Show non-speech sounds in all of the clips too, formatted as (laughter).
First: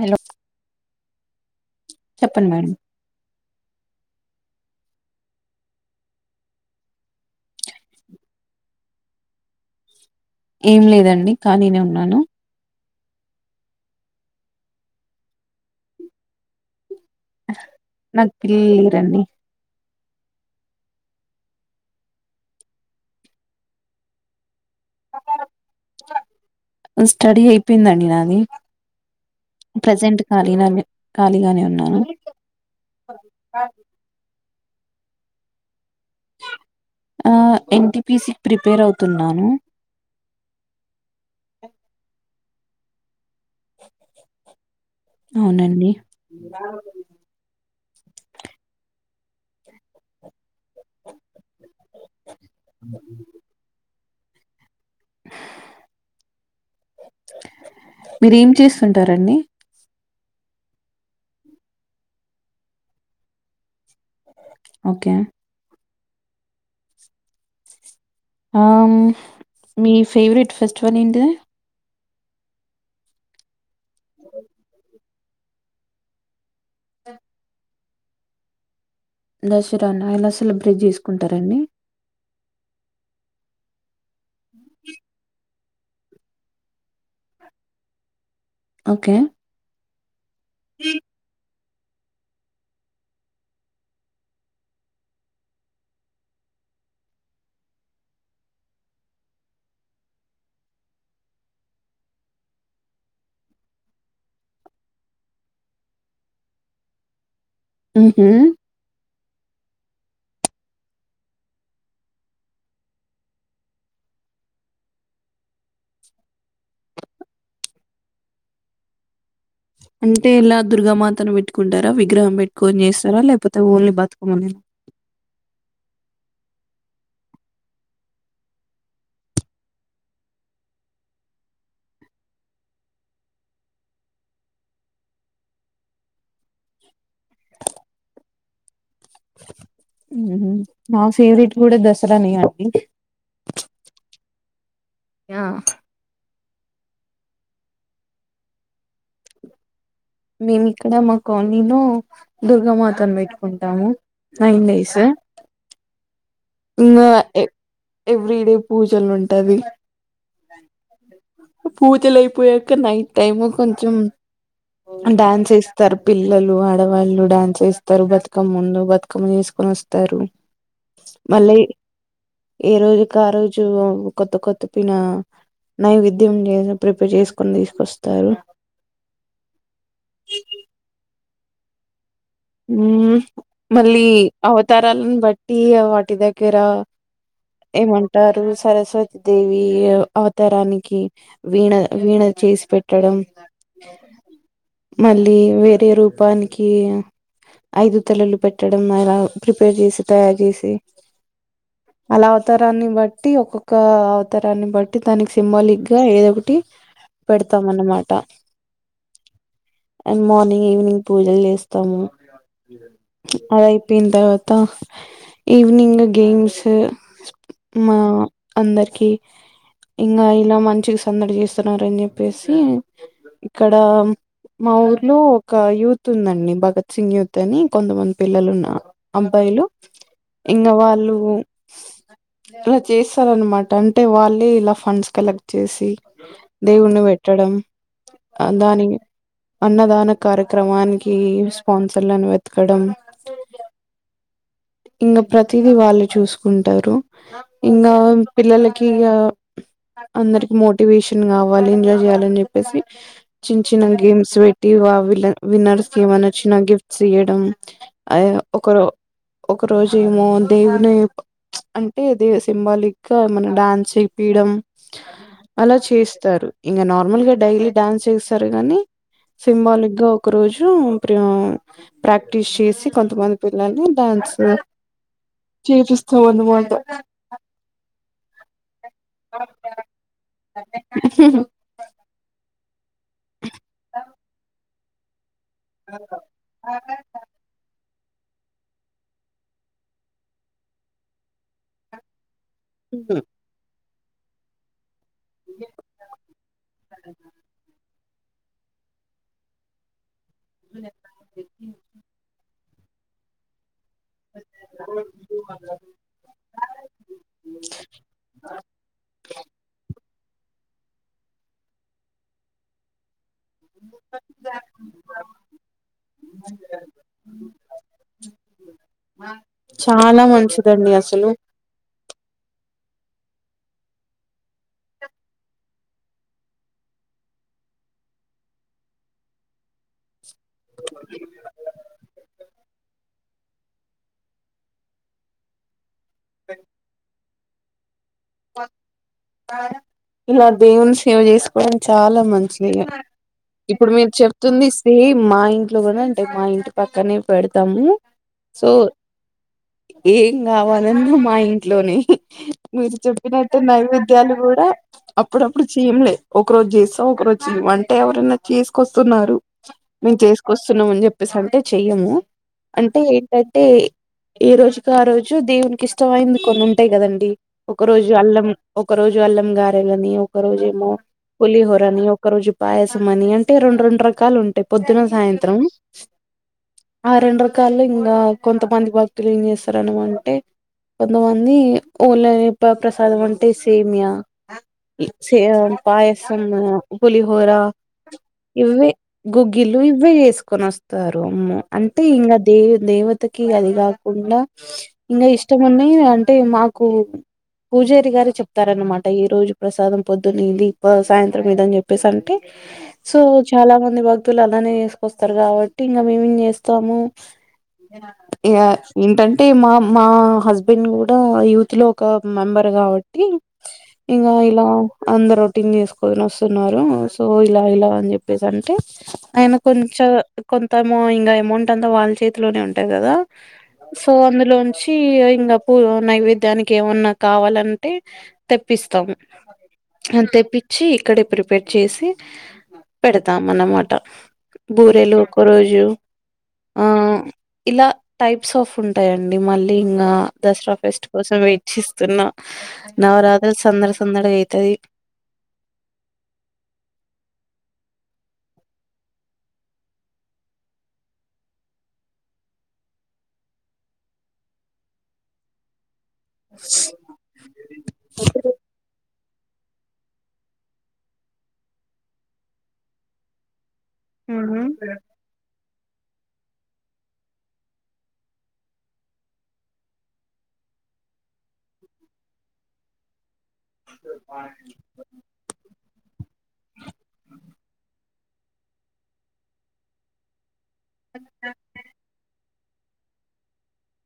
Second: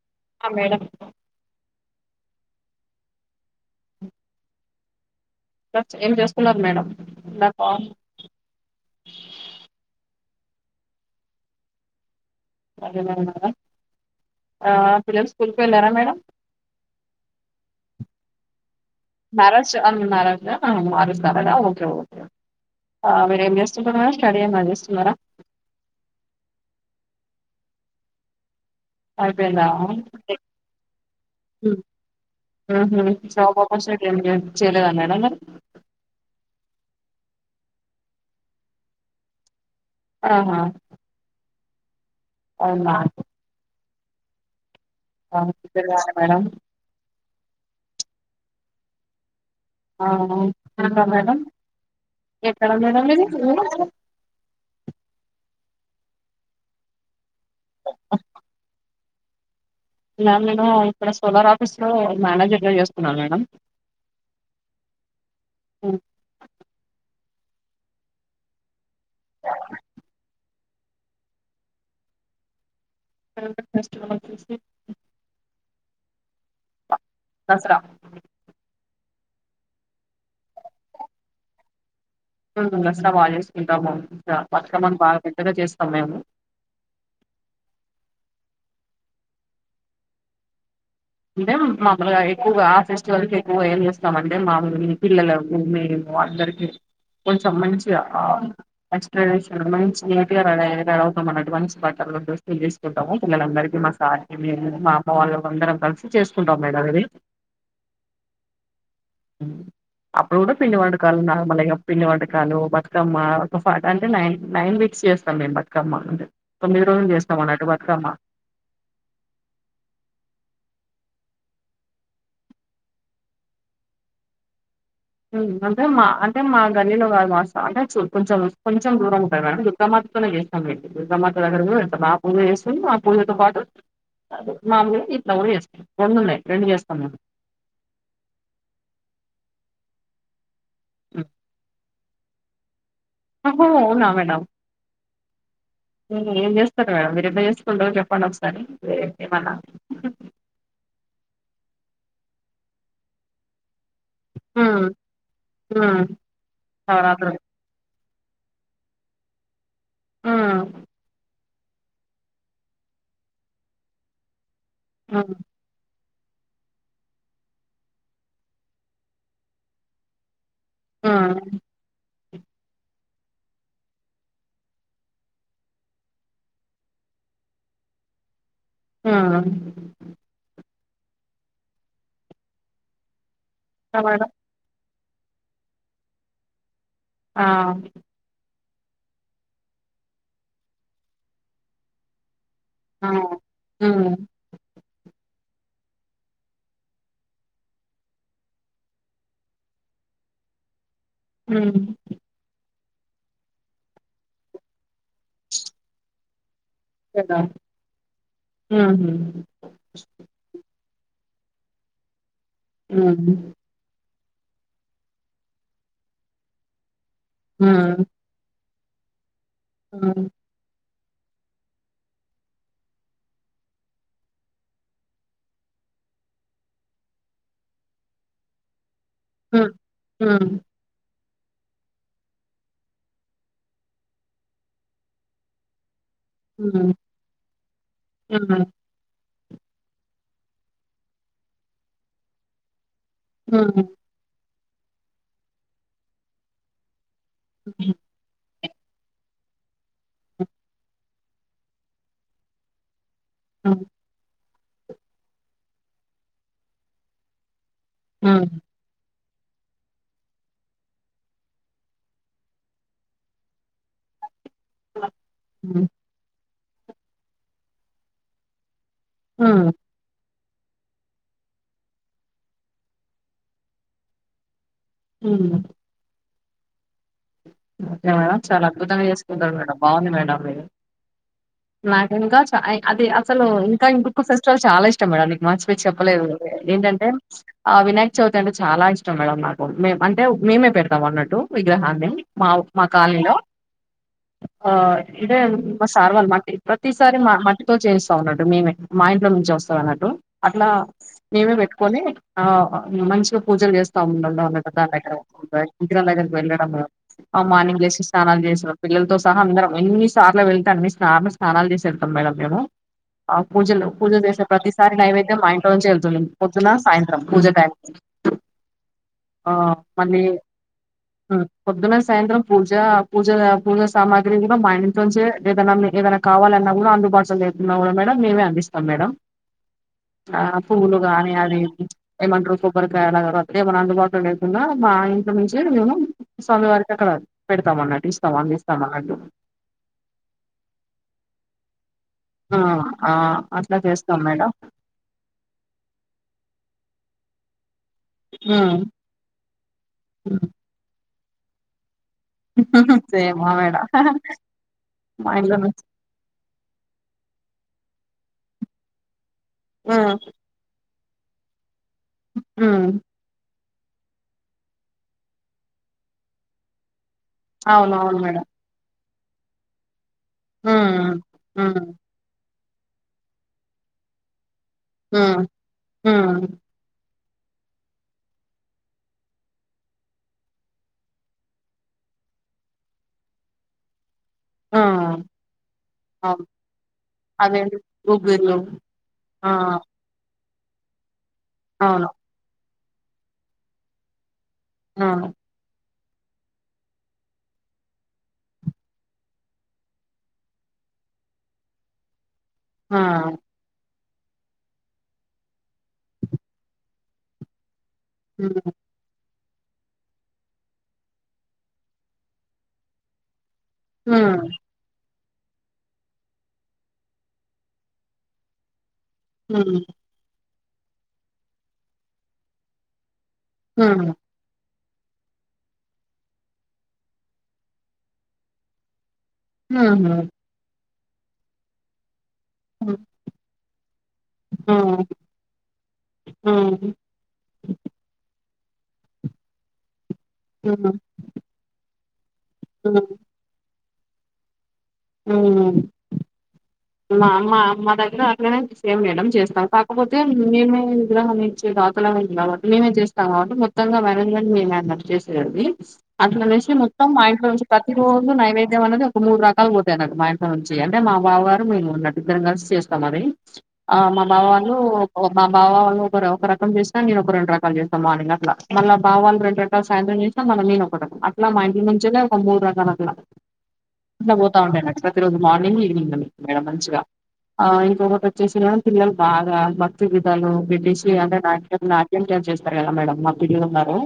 Hello ఆ madam చెప్పండి madam ఏం చేస్తున్నారు మేడం నాకు ఏం లేదండి కానీనే ఉన్నాను కాలీనే ఉన్నారా ఆ పిల్లలు స్కూల్కి వెళ్ళారా మేడం నాకు పిల్లలు లేరండి అవును (unintelligible) అరుస్తారు కదా ఒకే ఓకె ఆ మీరు ఏం చేస్తున్నారు మేడం స్టడీ ఏమన్న చేస్తున్నారా స్టడీ అయిపోయిందండి నాది అయిపోయిందా ప్రజెంట్ ఖాళీనే అండి కలిగానే ఉన్నాను హ్మ్ హు జాబ్ అపర్చునిటి ఏం లేదా చేయలేదన్న మేడం మరి ఆ ఎన్టీపిసి ప్రిపేర్ అవుతున్నాను ఆహా అవునా ఆ! అవునండి తెలియాలి మేడం అ అవును (unintelligible) మేడం ఎక్కడ మేడం మీది (unintelligible) మీరేం చేస్తుంటారండి మ్యామ్ నేను ఇక్కడ సోలార్ ఆఫీస్లో మేనేజర్గా చేస్తున్నాను మేడం ఓకే మ్మ్ ఆ మీ ఫేవరెట్ ఫెస్టివల్ ఏంటది మనందరం ఫెస్టివల్ చేసి దసరా దసరాను ఎలా సెలబ్రేట్ చేసుకుంటారండి ఉంటుంది దసరా బాగా చేసుకుంటాము ఇంగ బతుకమ్మ నీ బాగా పెద్దగా చేస్ స్తాం మేము ఓకే ఇ తే మామూలుగా ఎక్కువగా ఆ ఫెస్టివల్ కి ఎక్కువగా ఏం చేస్తామంటే మాములు గా ఈ పిల్లలు మేము అందర్ టికి కొంచెం మంచిగా ఆ ఎక్స్ప్లనేషన్ మంచి నీట్ గా (unintelligible) అవుతాం అన్నటు మంచి మాట మనం ఫెస్టివల్ చేసుకుంటాము పిల్లందరికి మా సార్ మేము మా అమ్మ వాళ్ళము అందరం కలిసి చేసుకుంటాం మేడం ఇది మ్మ్ హు మ్మ్ అప్పుడు కూడా పిండి వంటకాలు నార్మల్ ఏగ పిండి వంటకాలు బతుకమ్మ ఒక ఫట అంటే నైన్ నైన్ ఫిక్స్ చేస్తాం మేము బతుకమ్మా అంటే తొమ్మిది రోజులు చేస్తాం అన్నట్టు బతుకమ్మా అంటే ఇలా దుర్గామాతను పెట్టుకుంటారా విగ్రహం పెట్టుకొని చేస్తారా లేకపోతే ఓన్లీ బతుకమ్మని మ్మ్ అంటే మా అంటే మా గల్లీలో కాదు మాస అంటే చి కొంచెం కొంచెం దూరం ఉంటుంది దుర్గామాత (unintelligible) తోనే చేస్తాం అండి దుర్గామాత దగ్గర లో మా పూజ చేస్తుంది మా పూజలతో పాటు మా ఊరికి (unintelligible) రొండు ఉన్నాయి రెండు చేస్తాం హ్మ్ హు నా ఫేవరెట్ కూడా దసరా నే అండి అ హో అవునా మేడం ఆ ఏం జేస్తరు మేడం మీరెట్ల జేసుకుంటరో చెప్పండి ఒకసారి ఏమన్నా మేమిక్కడ మా కాలనీలో దుర్గామాతను పెట్టుకుంటాము నైన్ హ్మ్. డేస్ హ్మ్. ఇంగా నవరాత్రులు. ఎ ఎవ్రీ డే పూజలుంటది హ్మ్. పూజలైపోయాక నైట్ టైమ్ కొంచెం హ్మ్. డ్యాన్స్ ఏస్తారు పిల్లలు, ఆడవాళ్ళు డ్యాన్స్ ఏస్తరు, బతుకమ్మ ముందు బతుకమ్మ జేసుకొనొస్తారు మళ్ళ హ్మ్. ఇ ఏ రోజుకారోజు కొత్త కొత్త పిన నైవిద్ ధ్యం జేస ప్రిపేర్ చేసుకొని తీసుకొస్తారు హ్మ్. ఉమ్ ఇంకా మళ్ళీ మేడం? అవతారాలన్ బట్టి వాటి దగ్గరా ఆ! ఏమంటారు స్ సరస్వతి దేవి అవ్ అవతారానికి వీణ వీణ చేసి ఆ! పెట్టడం హ్మ్. మళ్ళీ వేరే రూపానికి ఐదు తలలు పెట్టడం అలా ప్రిపేర్ జేసి తయారు జేసి హ్మ్. అలా అవతార రాన్ని బట్టి ఒక్కొక్క అవతారన్ని బట్టి దానికి సింబాలిక్ గా ఏదొకటి కదా! పెడతాం అన్నమాట హుహు. అండ్ మార్నింగ్ ఈవినింగ్ పూజలు జేస్తాము హ్మ్. అదయిపోయిన్తర్వాత్ త ఈవినింగ్ గేమ్స్ హ్మ్. మా అందరికి హ్మ్. హ్మ్. ఇంగా ఇలా మంచిగస్ సందడి జేస్తున్నారని జెప్పేసి ఇక్కడా మా ఊర్లో ఒక యూత్ ఉందండి భగత్ సింగ్ యూతని కొంతమంది పిల్లలు ఉన్నా హ్మ్. అబ్బాలు హ్మ్. ఇంగ వాళ్ళు ఇలా చేస్తారన్నమాట అంటే వాళ్ళే ఇలా ఫండ్స్ కలెక్ట్ జేసి హ్మ్. దేవున్ని పెట్టడం ఆ హ్మ్. దానికి అన్నదాన కార్యక్రమానికి స్పాన్సర్లను వెతకడం ఆ ఇంగ ప్రతీది వాల్లే చూసుకుంటరు ఇంగా హ్మ్. పిల్లలక్ కి గా అందరికి మోటివేషన్ గావాలి ఎంజాయ్ చేయ్యాలన్ జెప్పేసి చిన్ హ్మ్. చిన్న గేమ్స్ పెట్టి వావిల విన్నర్స్ ఏమైనచ్చిన గిఫ్ట్స్ ఇయడం అయో ఒకరో ఒక రోజేమొ దేవునీ అంటే దే సింబాలిక్ గా ఎమన డాన్సేపియడం అలా హ్మ్. చేస్తారు ఇంగ నార్మల్ గా డైలీ డ్యాన్స్ చేస్తారు గని హ్మ్. సింబాలిక్ గా ఒక్ ఒక రోజు ప్రీ ప్రాక్టీస్ చేసి కొంతమంది పిల్లల్ని డ్యాన్స్ హ్మ్. చేేపిస్తవన్నమాట ఓకే మేడం చాలా అద్భుతంగా జేసుకుంటరు మేడం బాగుంది మేడం మీరు నాకు ఇంకా చా అది అసలు ఇంకా ఇంకొక ఫెస్టివల్ చాలా ఇష్టం మేడం మార్చిపోయ్ చెప్పలేదు ఏంటంటే ఆ వినాయక్ చవితి అంటే చాలా ఇష్టం మేడం నాకు, మే అంటే మేమే పెడతాం అన్నట్టు విగ్రహాన్ని మా ఉప్మా కాలనీలో ఆ ఇదే మా సార్వళ్ల్ మట్టి ప్రతిసారి మ మట్టితో చేస్ స్తామన్నట్టు మే మే, మా ఇంట్లో నుంచే వస్తదన్నట్టు అట్లా మేమే పెట్టుకొని ఆ మంచిగా పూజలు చేస్తా ఉండడం అన్నట దాని దగ్గర ఉ ఇకిర దగ్గరకి వెళ్ళడమ అ మార్నింగ్లేసి స్నానాలు జేసేవాళ్ళం పిల్లలతో సహా అందరం ఎన్ని సార్లో వెళ్తాను మీ స్నా మీ స్నానాలు చేసి ఎళ్తాం మేడం మేము ఆ పూజలు పూజ చేసే ప్రతిసారి నైవేద్యం మా ఇంట్లో నుంచే వెళ్తుంది పొద్దున సాయంత్రం పూజ టైం అ చాలా మంచిదండి అసలు ఆ! పొద్దున సాయంత్రం పూజ పూజ పూజ సామాగ్రి కూడా మా ఇంట్లోంచే ఏదన్నా ఏదైనా కావాలన్నా కూడా అందుబాటులో లేకున్నా కూడా మేడం మేమే అందిస్తాం మేడం ఆ పూలు గానీ అదిఇది ఏమంట్రు కొబ్బరికాయలు అగర్ ఏమన్నా అందుబాటులో లేకున్నా మా ఇంట్లోనుంచే మేము స్వామివారికి అక్కడ పెడతాం అన్నటు ఇలా దేవుని సేవ చేసుకోవడం చాలా ఆ మంచిదే ఆ అట్లా ఇప్పుడు మీరు చేస్తాం మేడం చెప్తుంది సేమ్ మా ఇంట్లో కూడా అంటే మా ఇంటి ప పక్కనే పెడతాము సో ఉమ్ ఏం కావాలన్నా మా ఇంట్లోనే హాహా సేమ్ ఆ పాటు మేడం నైవేద్యాలు కూడా మా ఇంట్లో అప్పుడప్పుడు నుంచి చేయంలే ఒక రోజు చేస్తాం ఒక రోజు చే వంట ఎవరనా చేసుకొస్తున్నారు మేము ఉమ్ చేసుకొస్తున్నాం అని చెప్పేసి అంటే చెయ్యము ఉమ్ అంటే ఏంటం టే ఏ రోజుకి ఆ రోజు దేవునికి ఇష్టమైంది కొన్ని ఉంటాయి కదండి ఒక అవును రోజు అవును మేడం అల్లం ఒక రోజు అల్లం గారేళని ఒక రోజేమో ఉమ్ పులిహోర ఉమ్ అని ఒక రోజు పాయసమని అంటే రెండు రెండు రకాలు ఉంటాయి పొద్దున ఉమ్ సాయంత్రం ఉమ్ ఆ రెండు రకాల్లో ఇంగా కొంతమంది భక్తులు ఏం చేస్తారనం అంటే కొంతమంది ఓన్లైనిప్ప ప్రసాదం అంటే సేమియా ఉమ్ సేమ్ పాయసం అవును పులిహోర అవేంటి గుగ్గుర్లు ఇవే ఆ గుగ్గిళ్ళు ఇవే చేసు కొనొస్తారు అమ్మో అంటే అవును ఇంకా దే దేవతకి అది కాకుండా ఇంకా అవును ఇష్టం ఉన్నాయి అంటే మాకు పూజారి గారు చెప్తారనమాట ఈరోజు ప్రసాదం పొద్దున్న ఇది సాయంత్రం ఇదని చెప్పేసి అంటే ఆ సో చాలామంది భక్ త్తులు అలానే చేసుకొస్తారు కాబట్టి ఇంకా మేమేం చేస్తాము ఇగ హ్మ్ ఏంటంటే మా మా హస్బెండ్ కూడా యూత్‌లో ఒక మెంబర్ కాబట్టి ఇంగా హ్మ్ ఇలా అందరు రొటీన్ చేసుకొని వస్తున్నారు సో ఇలా ఇలా అని చెప్పేసి అంటే ఆయన హ్మ్ కొంచె కొంతము ఇంకా అమౌంట్ అంతా వాళ్ళ చేతిలోనే ఉంటాయి కదా హ్మ్ సో హుహు. అందులోంచి ఇంకా పూ నైవేద్యానికి ఏమన్నా కావాలంటే తెప్పిస్తాము హ్మ్ అది హ్మ్ తెప్పిచి ఇక్కడే ప్రిపేర్ చేసి పెడతాం అనమా బూరెలు ఒక రోజు ఆ హ్మ్ ఇలా టైప్ స్ ఆఫ్ ఉంటాయండి మళ్ళీ ఇంగా దసరా ఫెస్ట్ కోసం వెయిట్ చేస్తున్నా హ్మ్ నవరాత్రలు సందడి సందడిగా అయితది హ్మ్ మామ్ మా మా దగ్గర అట్లనే సేమ్ మేడం చేస్తాం కాకపోతే మేము విగ్రహాన్ని ఇచ్చేట అవతలయం కాబట్టి మేమే చేస్తాం కాబట్టి మొత్తంగా మేనేజ్మెంట్ మేమే అన్నట్టు చేసేడిది అట్లనేసి మొత్తం మా ఇంట్లో నుంచి ప్రతి రోజు నైవేద్యం అన్నది ఓ మూడు రకాలు పోతాయి అన్నట్టు మా ఇంట్లో నుంచి అంటే మా బావ గారు మేము ఉన్నట్టు ఇద్దరం కలిసి చేస్తాం మరి ఆ మా మ్మ్ బావలు మామ్ బావా వాళ్ళు ఒక రకం చేసినా నేను ఒక రెండు రకాలు చేస్తా మార్నింగ్ అట్లా మల్ల బావా వాళ్ళు రెండు రకాలు సాయంత్రం చేసిన మ ల్ల నేనొక రకం అట్లా మా ఇంట్లోనుంచేనే ఒక మూడు రకాలు అట్లా ఎట్లా పోతా ఉంటాయిన్ ప్రతి రోజు మార్నింగ్ ఈవినింగ్ అని మేడం మంచిగా ఆ ఇంకొకటి వచ్చేసిన పిల్లలు బాగా భక్తి విధాలు బిటీషీ అంటే నాట్యం నాట్యం డాన్స్ చే ఉంటారు కదా మేడం మా పిల్లులు ఉన్నారు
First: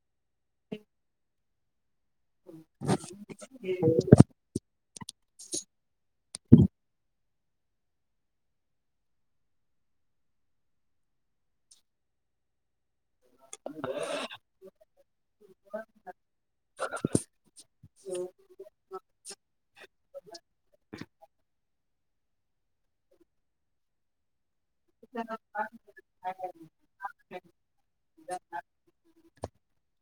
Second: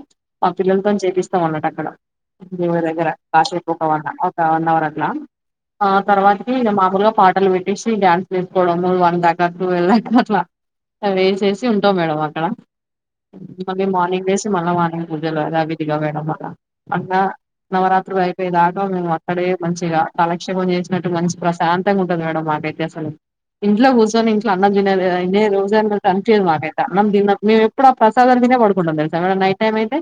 మా పిల్లలతో చేపిస్తాం అన్నట్టు అక్కడ దేవురు దగ్గర కాసేపు ఒక వన్న ఒక వన్వర్ అ ట్ల ఆ తర్వాతకి ఇగ మామూలుగా పాటలు పెట్టేసి డ్యాన్సులు ఏసుకోవడము వన్ దాకా టులావ్ దాకా అట్లా ఆ వేచేసి ఉంటామ్ మేడం అక్కడ మళ్ళీ మార్నింగ్ వేసి మళ్ళ మార్నింగ్ పూజలు ఆద విధిగా వేడం మ అ నవరాత్ర త్ర అయిపో దాకా మేము అక్కడే మంచిగా కలక్షేపం చేసినట్టు మంచి ప్రశాంత గా ఉంటుంది మేడం మాకైతే అసలు ఇంట్లో కూర్చొని అన్నం తినేదే రోజు కనిదు మాకైతే అన్నం తినం మేము ఎప్పు ఆ ప్రసాదాలు తినే పడుకుంటాం తె నిట్ టైమ్ అయితే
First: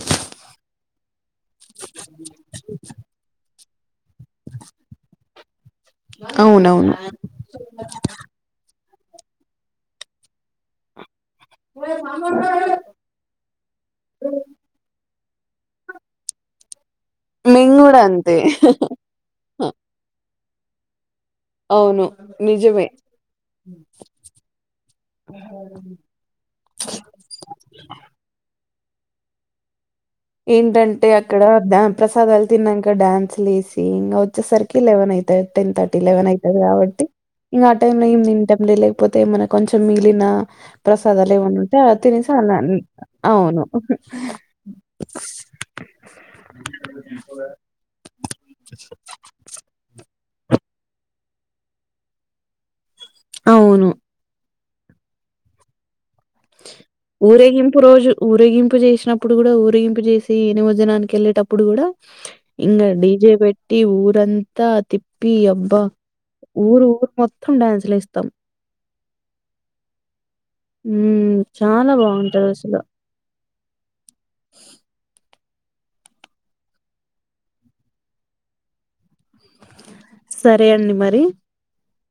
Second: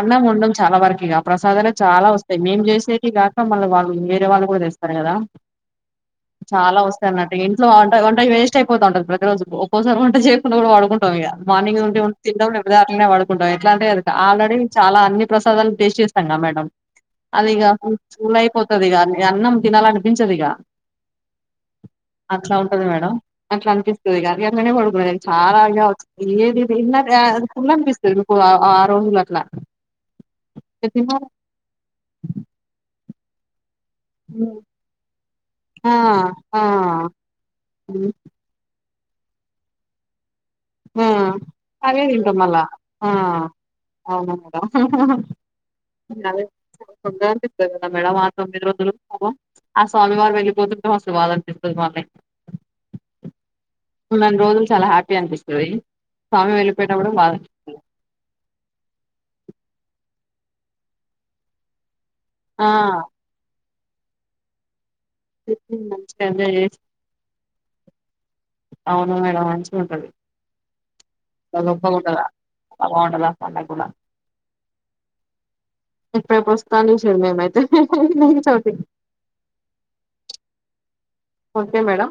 అన్నం ఉండం చాలా వరకు ఇక ప్రసాదాలే చాలా వస్తాయి మేం చేసేవి కాక మళ్ళీ వాళ్ళు వేరే వాళ్ళు కూడా చేస్తారు కదా చాలా అవునవును వస్తాయి అన్నట్టు ఇంట్లో వంట వంటయి వేస్ట్ అయిపోతా ఉంటది ప్రతిరోజు ఒక్కోసారి వంట చేకుండా కూడా వాడుకుంటాం ఇగా మార్నింగ్ నుండి ఉండి తిండాం నిబదటలనే వాడుకుంటాం ఎట్లా అంటే అ ఆల్రెడీ చాలా అన్ని ప్రసాదాలు టేస్ చేస్తాంగా మేడం అదిక మేము కూడా చూల అంతే అయిపోతుది ఇక అన్నం తినాల అనిపించదు ఇక అవును అట్లా ఉంటది నిజమే మేడం అట్లా అనిపిస్తది గానీ అట్లనే పడుకునే చాలా వంది ఏదిది ఫుల్ అనిపిస్తుంది మీకు ఆ రోజులు అట్లా ఇక ఏంటంటే తినాలి అక్కడ ప్రసాదాలు తిన్నాక డ్యాన్స్ లేసి ఇంకా వచ్చసార్కి లేవన్ అవుయితే టెన్ ఆ థర్టీ లేవన్ అయితాది ఆ కాబట్టి ఇంకా ఆ టైమ్ లో ఏమి తింటామ్ లేకపోతే ఏ మైన కొంచెం మిగిలిన ఆ ప్రసాద లేవున్నా ఉంటె అవే తినిసి తింటాం మళ్ళా అవును ఆహా మేడ ఆ తొమ్మిది రోజలు ఆ స్వామి వారి పోతు మా వాద అనిపిస్తుంది మళ్ని అవును న రోజులు చాలా హ్యాపీ అనిపిస్తది స్వామి వెళ్ళిపోయేటప్పుడు బాధ అనిపిస్తది ఊరేగింపు రోజు ఊరేగింపు చేసినప్పుడు ఇప్పుడు కూడా ఊరిగింపు చేసి ఎనిమజనానికి వెళ్ళేటప్పుడు కూడా ఆ ఇంకా డీజే పెట్ టి ఊరంతా తిప్ప అప్పి ట్రిప్‌ని అబ్బా మంచిగా ఎంజాయ్ చేసి ఊరు ఊరు మొత్తం డ్యాన్సులు వేస్తారు అవును మేడం మంచిగా ఉంటది మ్మ్ చాలా దుఃఖం ఉండద బాగుంటది అసలు అభ ఉండద పండకూడా రేపు పస్తతనే శైలు నేను అయితే నీతోటి సరే అండి మరి ఓకే మేడం